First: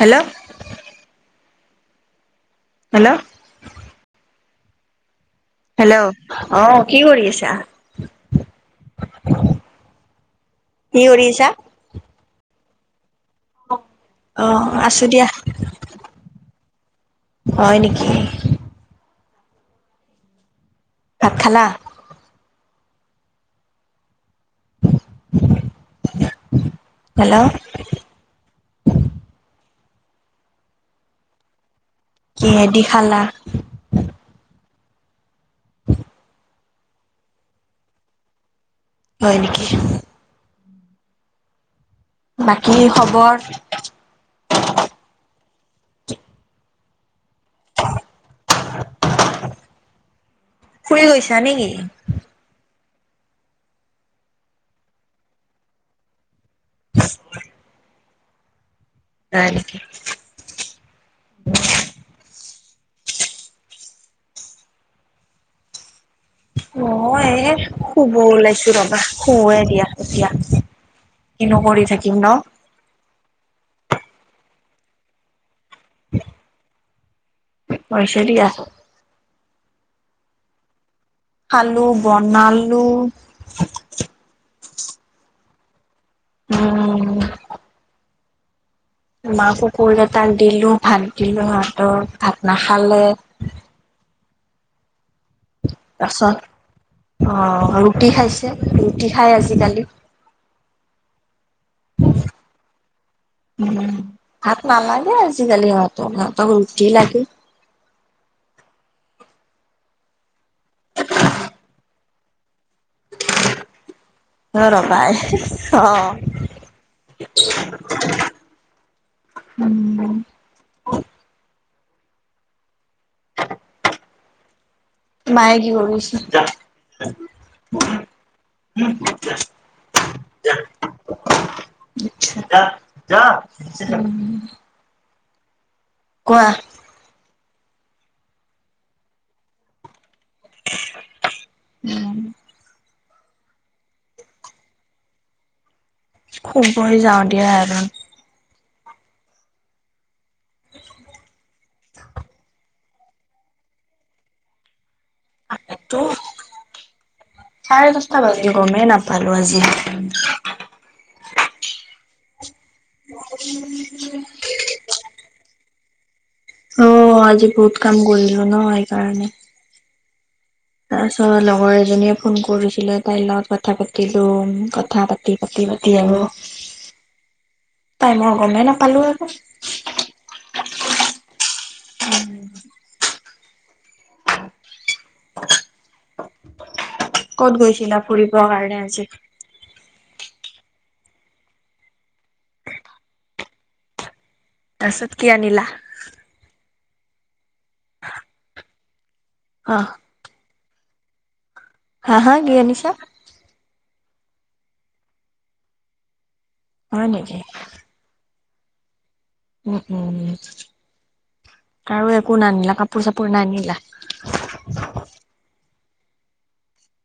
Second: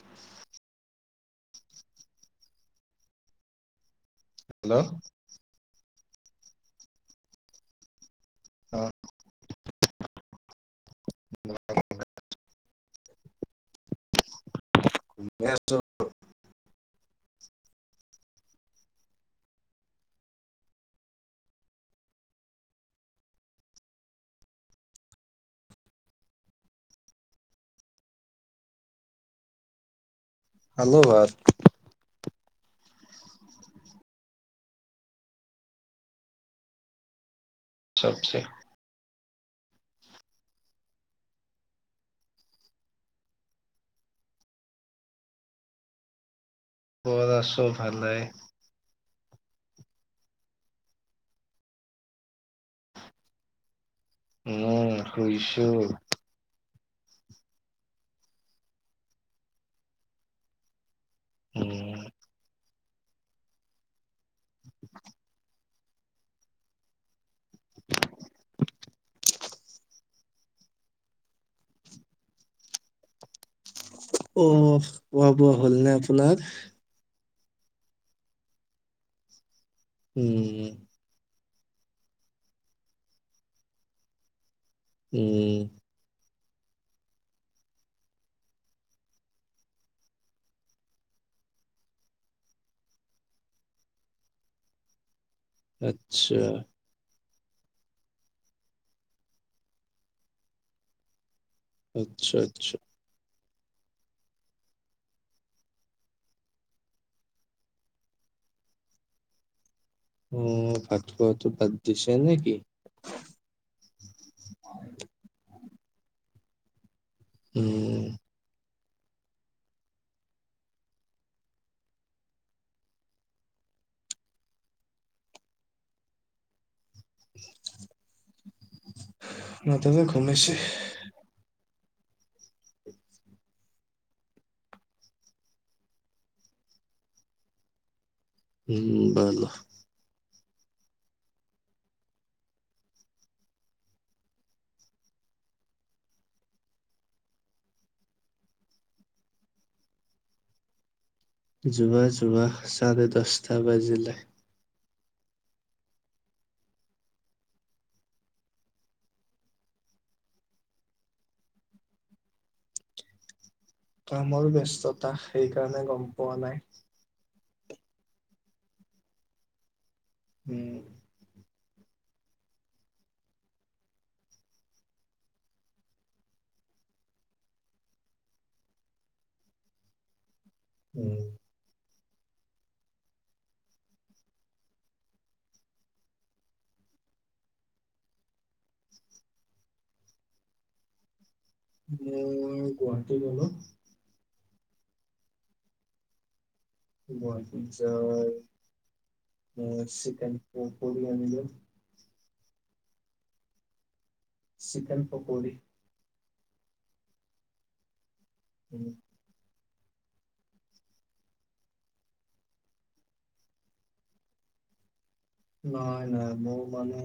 Hello hello hello hello অ' কি কৰি আছা? অহ। কি কৰি আছা? [inaudible] হ অহ। ছো [inaudible] হয় নেকি। ভাত খালা? হেল্ল'। খালো ভাত। কিহেদি খালা? চবজী। হয় নেকি? বাকী খবৰ? খবৰ আছোঁ ভালেই। শুই গৈছা নেকি? মই শুইছো। হয় নেকি? [inaudible] উম। অ এ শুব ওলাইছো ৰবা, শুৱে দিয়া এতিয়া, কিনো কৰি থাকিম ন? অ শুৱা, শুৱা। হল নে আপোনাৰ? হৈছে দিয়া। উম। খালো, বনালো। উম। উম। মাকো কল এটা আনি দিলো, ভাত দিলো ভাতত ভাত নাখালে। তাৰপাছত আচ্ছা। অ ৰুটি খাইছে, ৰুটি খাই আজিকালি। আচ্ছা, আচ্ছা। উম ভাত নালাগে আজিকালি ইহঁতক, সিহঁতক ৰুটি লাগে। উম ভাত খোৱাটো বাদ দিছে নেকি? ঘৰৰ পাই। অহ। [inaudible] উম। উম। মায়ে কি কৰিছে? উম [inaudible] উম মাথাটো ঘুমাইছে। আচ্ছা, উম। কোৱাহ? উম বাৰু। উম শুৱই যাওঁ দিয়া আৰু যোৱা যোৱাচ চাৰে দছটা বাজিলে তো চাৰে দছটা বাজিল গমেই নাপালো আজি উ [inaudible] কামৰো ব্যস্ততা সেইকাৰণে গম পোৱা নাই অ' আজি বহুত কাম কৰিলো ন সেই কাৰণে। উম। আ চ ল প লগৰ এজনীয়ে ফোন কৰিছিলে তাইৰ লগত কথা পাতিলো কথা পাতি, পাতি, পাতি আৰু টাইমৰ গমেই নাপালো আৰু উম। উম [inaudible] ক'ত গৈছিলা ফুৰিবৰ কাৰণে আজি? মই গুৱাহাটী গ'লো। তাৰপাছত কি আনিলা? গণপুৰ যাৰ [inaudible] অ' লেগ চিকেন। মোমফলি আনিলো। হা হা কি আনিছা? চিকেন পকৰী। হয় নেকি। উম [inaudible] উম উম উ কাৰো একো নানিলা কাপোৰ চাপোৰ নানিলা নাই নাই মোৰ মানে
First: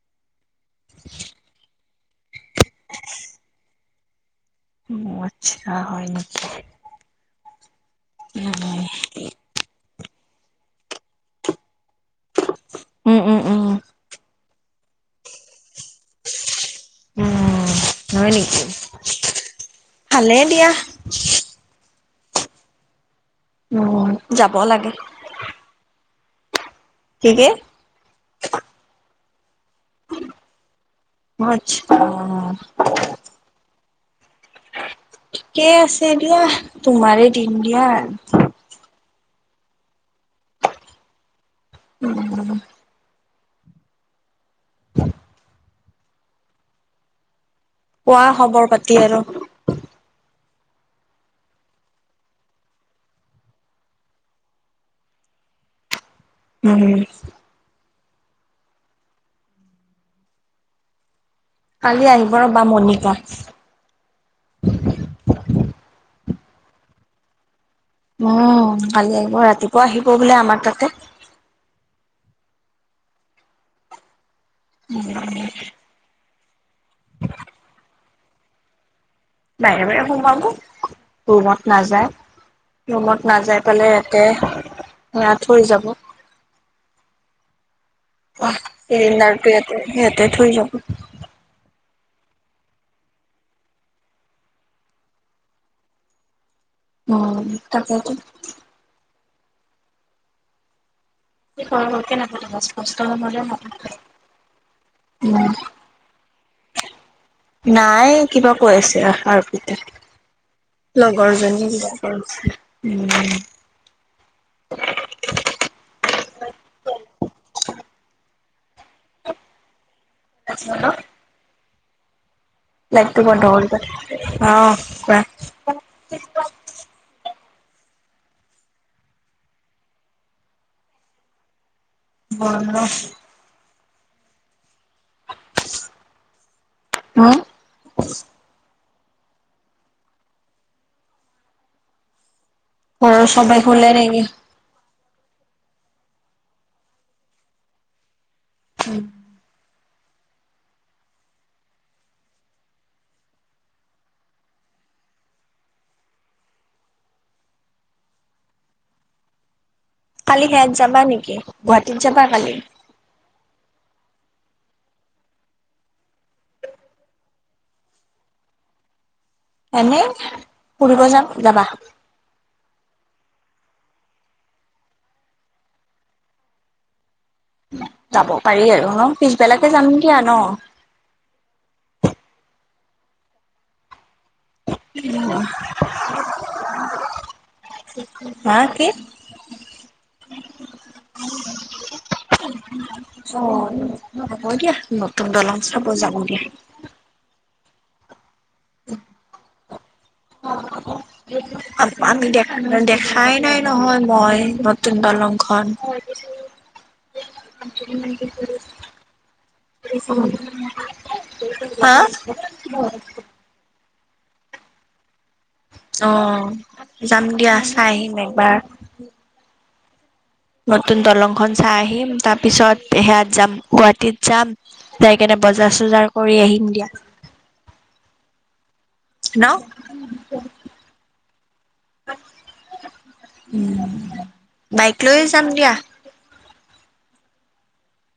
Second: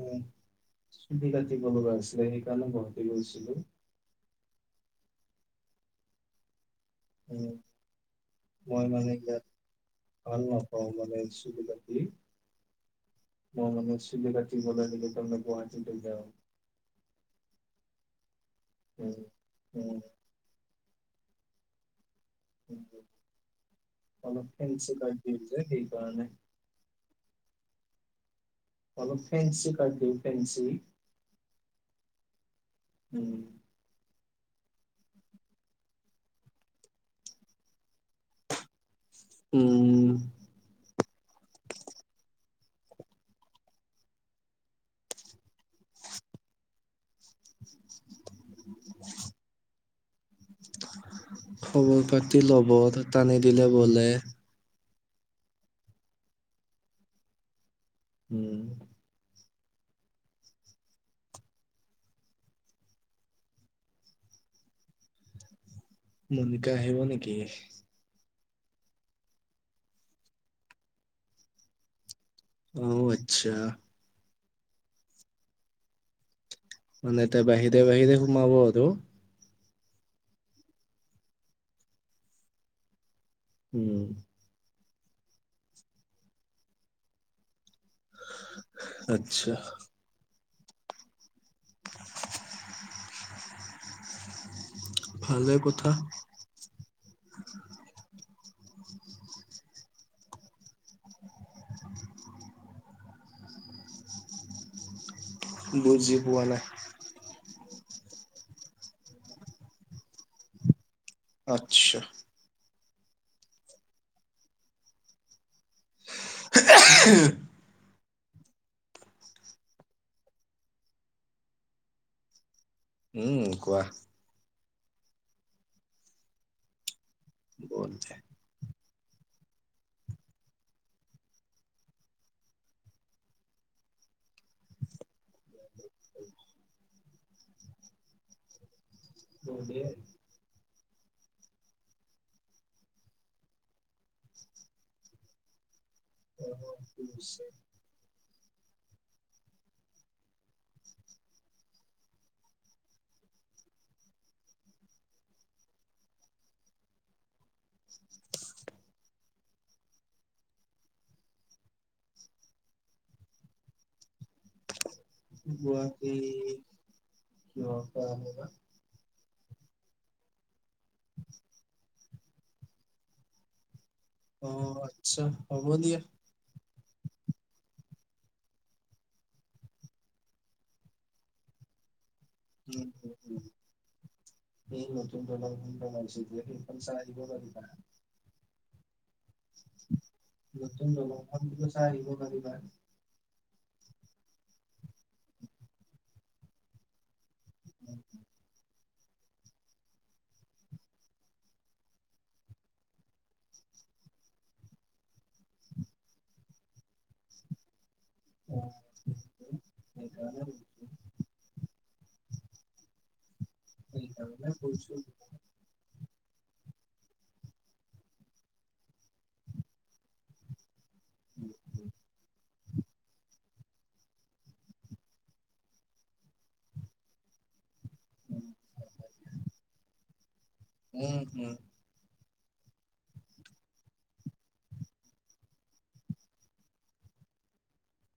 চুবিকাতি ক গ আছে [inaudible] ছিল সেইকাৰণে গাহতি লৈছিলো [unintelligible] উ আচ্ছা হয় নেকি উ উম, উম, মই মানে ইয়াত আ নপাও মানে একচুবেলি বাকী উম, নাই উম, নাই নিশ্চি [inaudible] ত ম গ য [inaudible] উম নেনিক উম উম [inaudible] ভালে দিয়া [inaudible] উম উম, [inaudible] অলপ যাব লাগে ফেঞ্চ ক দি যে সেইকাৰণে কিক [unintelligible] ফ্ৰেচিপ প্ৰদীপ এেঞ্চি [unintelligible] অ' উম। ঠিকেই আছে এ দিয়া তোমাৰে দিন দিয়া। উম। উম। কোৱা খবৰ বাকি আৰু খবৰ পাতি ল'ব টানি দিলে বলে উম। উম কালি আহিব ৰ'বা মণিকা। মণিকা আহিব নেকি? উম কালি আহিব ৰাতিপুৱা আহিব বোলে আমাৰ তাতে। আহ আচ্ছা। উম। মানে তাই বাহিৰে বাহিৰে সোমাব আৰু। বাহিৰে বাহিৰে সোমাব। ৰুমত নাযায় ৰুমত নাযায় পেলাই উম ইয়াতে এয়া থৈ যাব। অ' চিলিণ্ডাৰটো‌ আচ্ছা ইয়াতে ইয়াতে থৈ যাব। [inaudible] ভালে কথা। উম তাকেইতো। সি সৰু সৰু কৰে নাথাকে স্পষ্ট ৰুমতে ভাত খালে। বুজি পোৱা নাই। নাই কিবা কৈ আছে আৰপিতে। লগৰজনী কিবা আচ্ছা কয়। উম। হ্যালো লাইটো উম বন্ধ কোৱা কৰিব। অ' কোৱা। [inaudible] [inaudible] [inaudible] [inaudible] উ [inaudible] ঘৰৰ সবাই শুলে নেকি? [inaudible] [inaudible] কালি সেয়াত যাবা নেকি, গুৱাহাটীত যাবা কালি? গুৱাহাটীৰ ন টা অনিবা এনেই ফুৰিব যাম। যাবা? অ' আচ্ছা হ'ব দিয়া। যাব পাৰি আৰু ন? পিছবেলাতে যাম দিয়া ন। উম উম উম। এই নতুন দলংখনটো লছে সেইখন চাই আহিব পাৰিবা হা কি? নতুন দলংখন চাই আহিব পাৰিবা। অ হ'ব দিয়া নতুন দলং চাব যাম দিয়া [inaudible] [inaudible] আমি দে দেখাই নাই নহয় মই নতুন দলংখন। অ সেইকাৰণে হা [inaudible] [inaudible] অ যাম দিয়া, চাই আহিম একবাৰ। নতুন দলংখন চাই আহিম, তাৰপিছত সেয়াত যাম গুৱাহাটীত যাম, যাই কেনে বজাৰ-চজাৰ কৰি আহিম দিয়া। উম ন উম বাইক লৈয়ে যাম দিয়া।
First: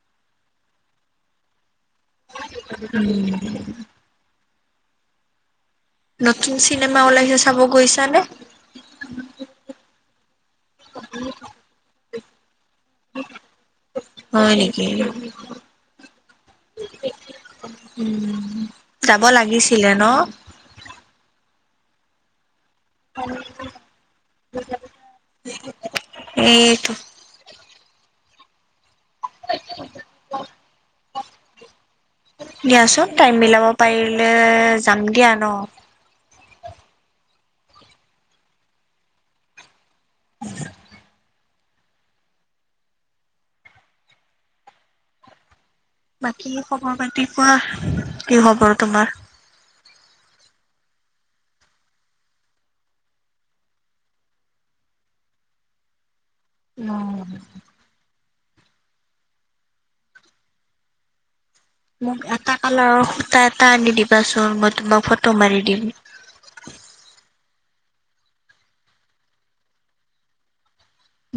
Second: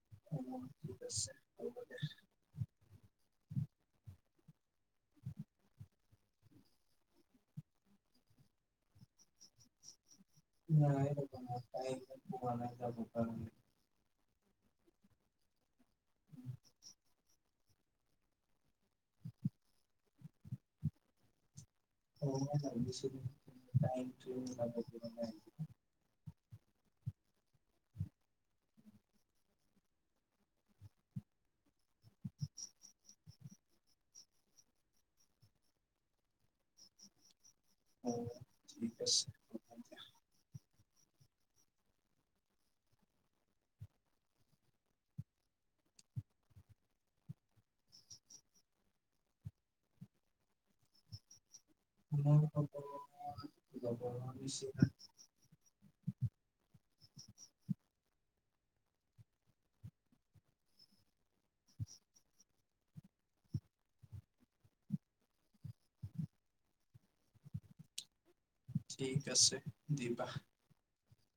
[inaudible] উম নতুন চিনেমা ওলাইছে চাব গৈছানে? [inaudible] [inaudible] হয় নেকি? [inaudible] উম, যাব লাগিছিলে ন? [inaudible] [inaudible] [inaudible] [inaudible] দিয়াচোন টাইম মিলাও যাব পাৰিলে যাম দিয়া ন। [inaudible] [inaudible] বাকী খবৰ পাতি কোৱা, কি খবৰ তোমাৰ? [inaudible] উম মোক এটা কালাৰৰ সূতা এটা আনি দিবাচোন মই তোমাক ফটো মাৰি দিম। ঠিক আছে দিবা।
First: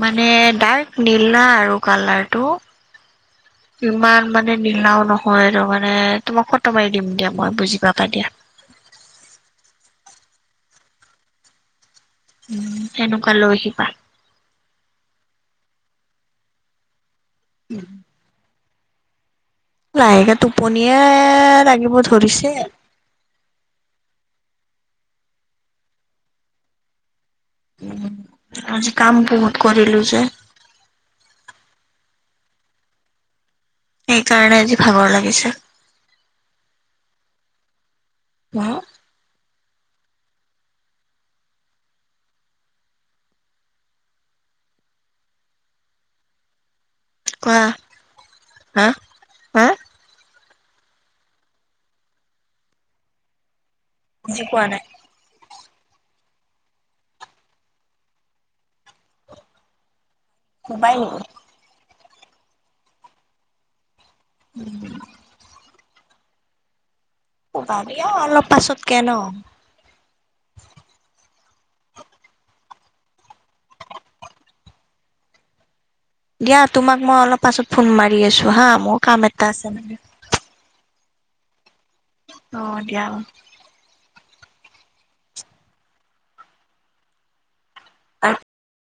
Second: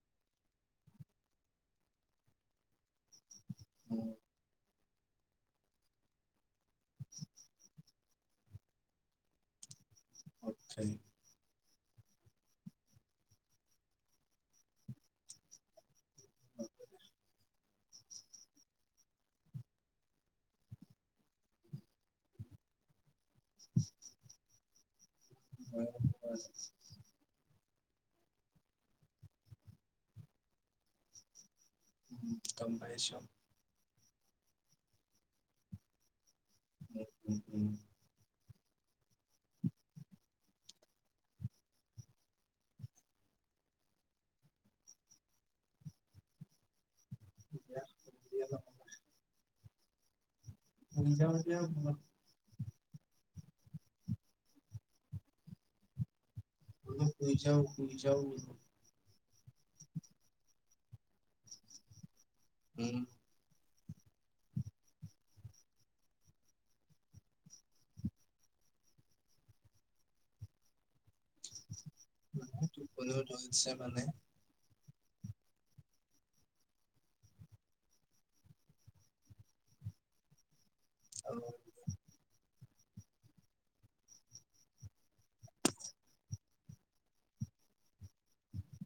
মানে ডাৰ্ক নীলা আৰু কালাৰটো। কিমান মানে নীলাও নহয় তামানে তোমাক কত দিম দিয়া মই বুজি পা তাদিয়া অত্ছাই উ, তেনেকুৱা লৈ আহিবা। [inaudible] লাহেকে টোপনিয়ে লাগিব ধৰিছে। [inaudible] উ, আজি কাম বহুত কৰিলো যে। উ, গম পাইছো। সেইকাৰণে আজি ভাগৰ লাগিছে। উম উম উম। ৱাও। কোৱা যাও হাঁ। হা। মিজা বাতি আৰু ধূনা। বুজি পোৱা নাই। বোলো শুই যাওঁ শুই যাওঁ। [unintelligible] শুৱাই নেকি। উম। উম। পাবি আও অলপ পাছতকে নহ। [unintelligible] টোপনিও ধৰছে মানে। দিয়া, তোমাক মই অলপ পাছত ফোন মাৰি আছো হা, মোৰ কাম এটা আছে মানে। অ'। অ', দিয়া অ'। [unintelligible]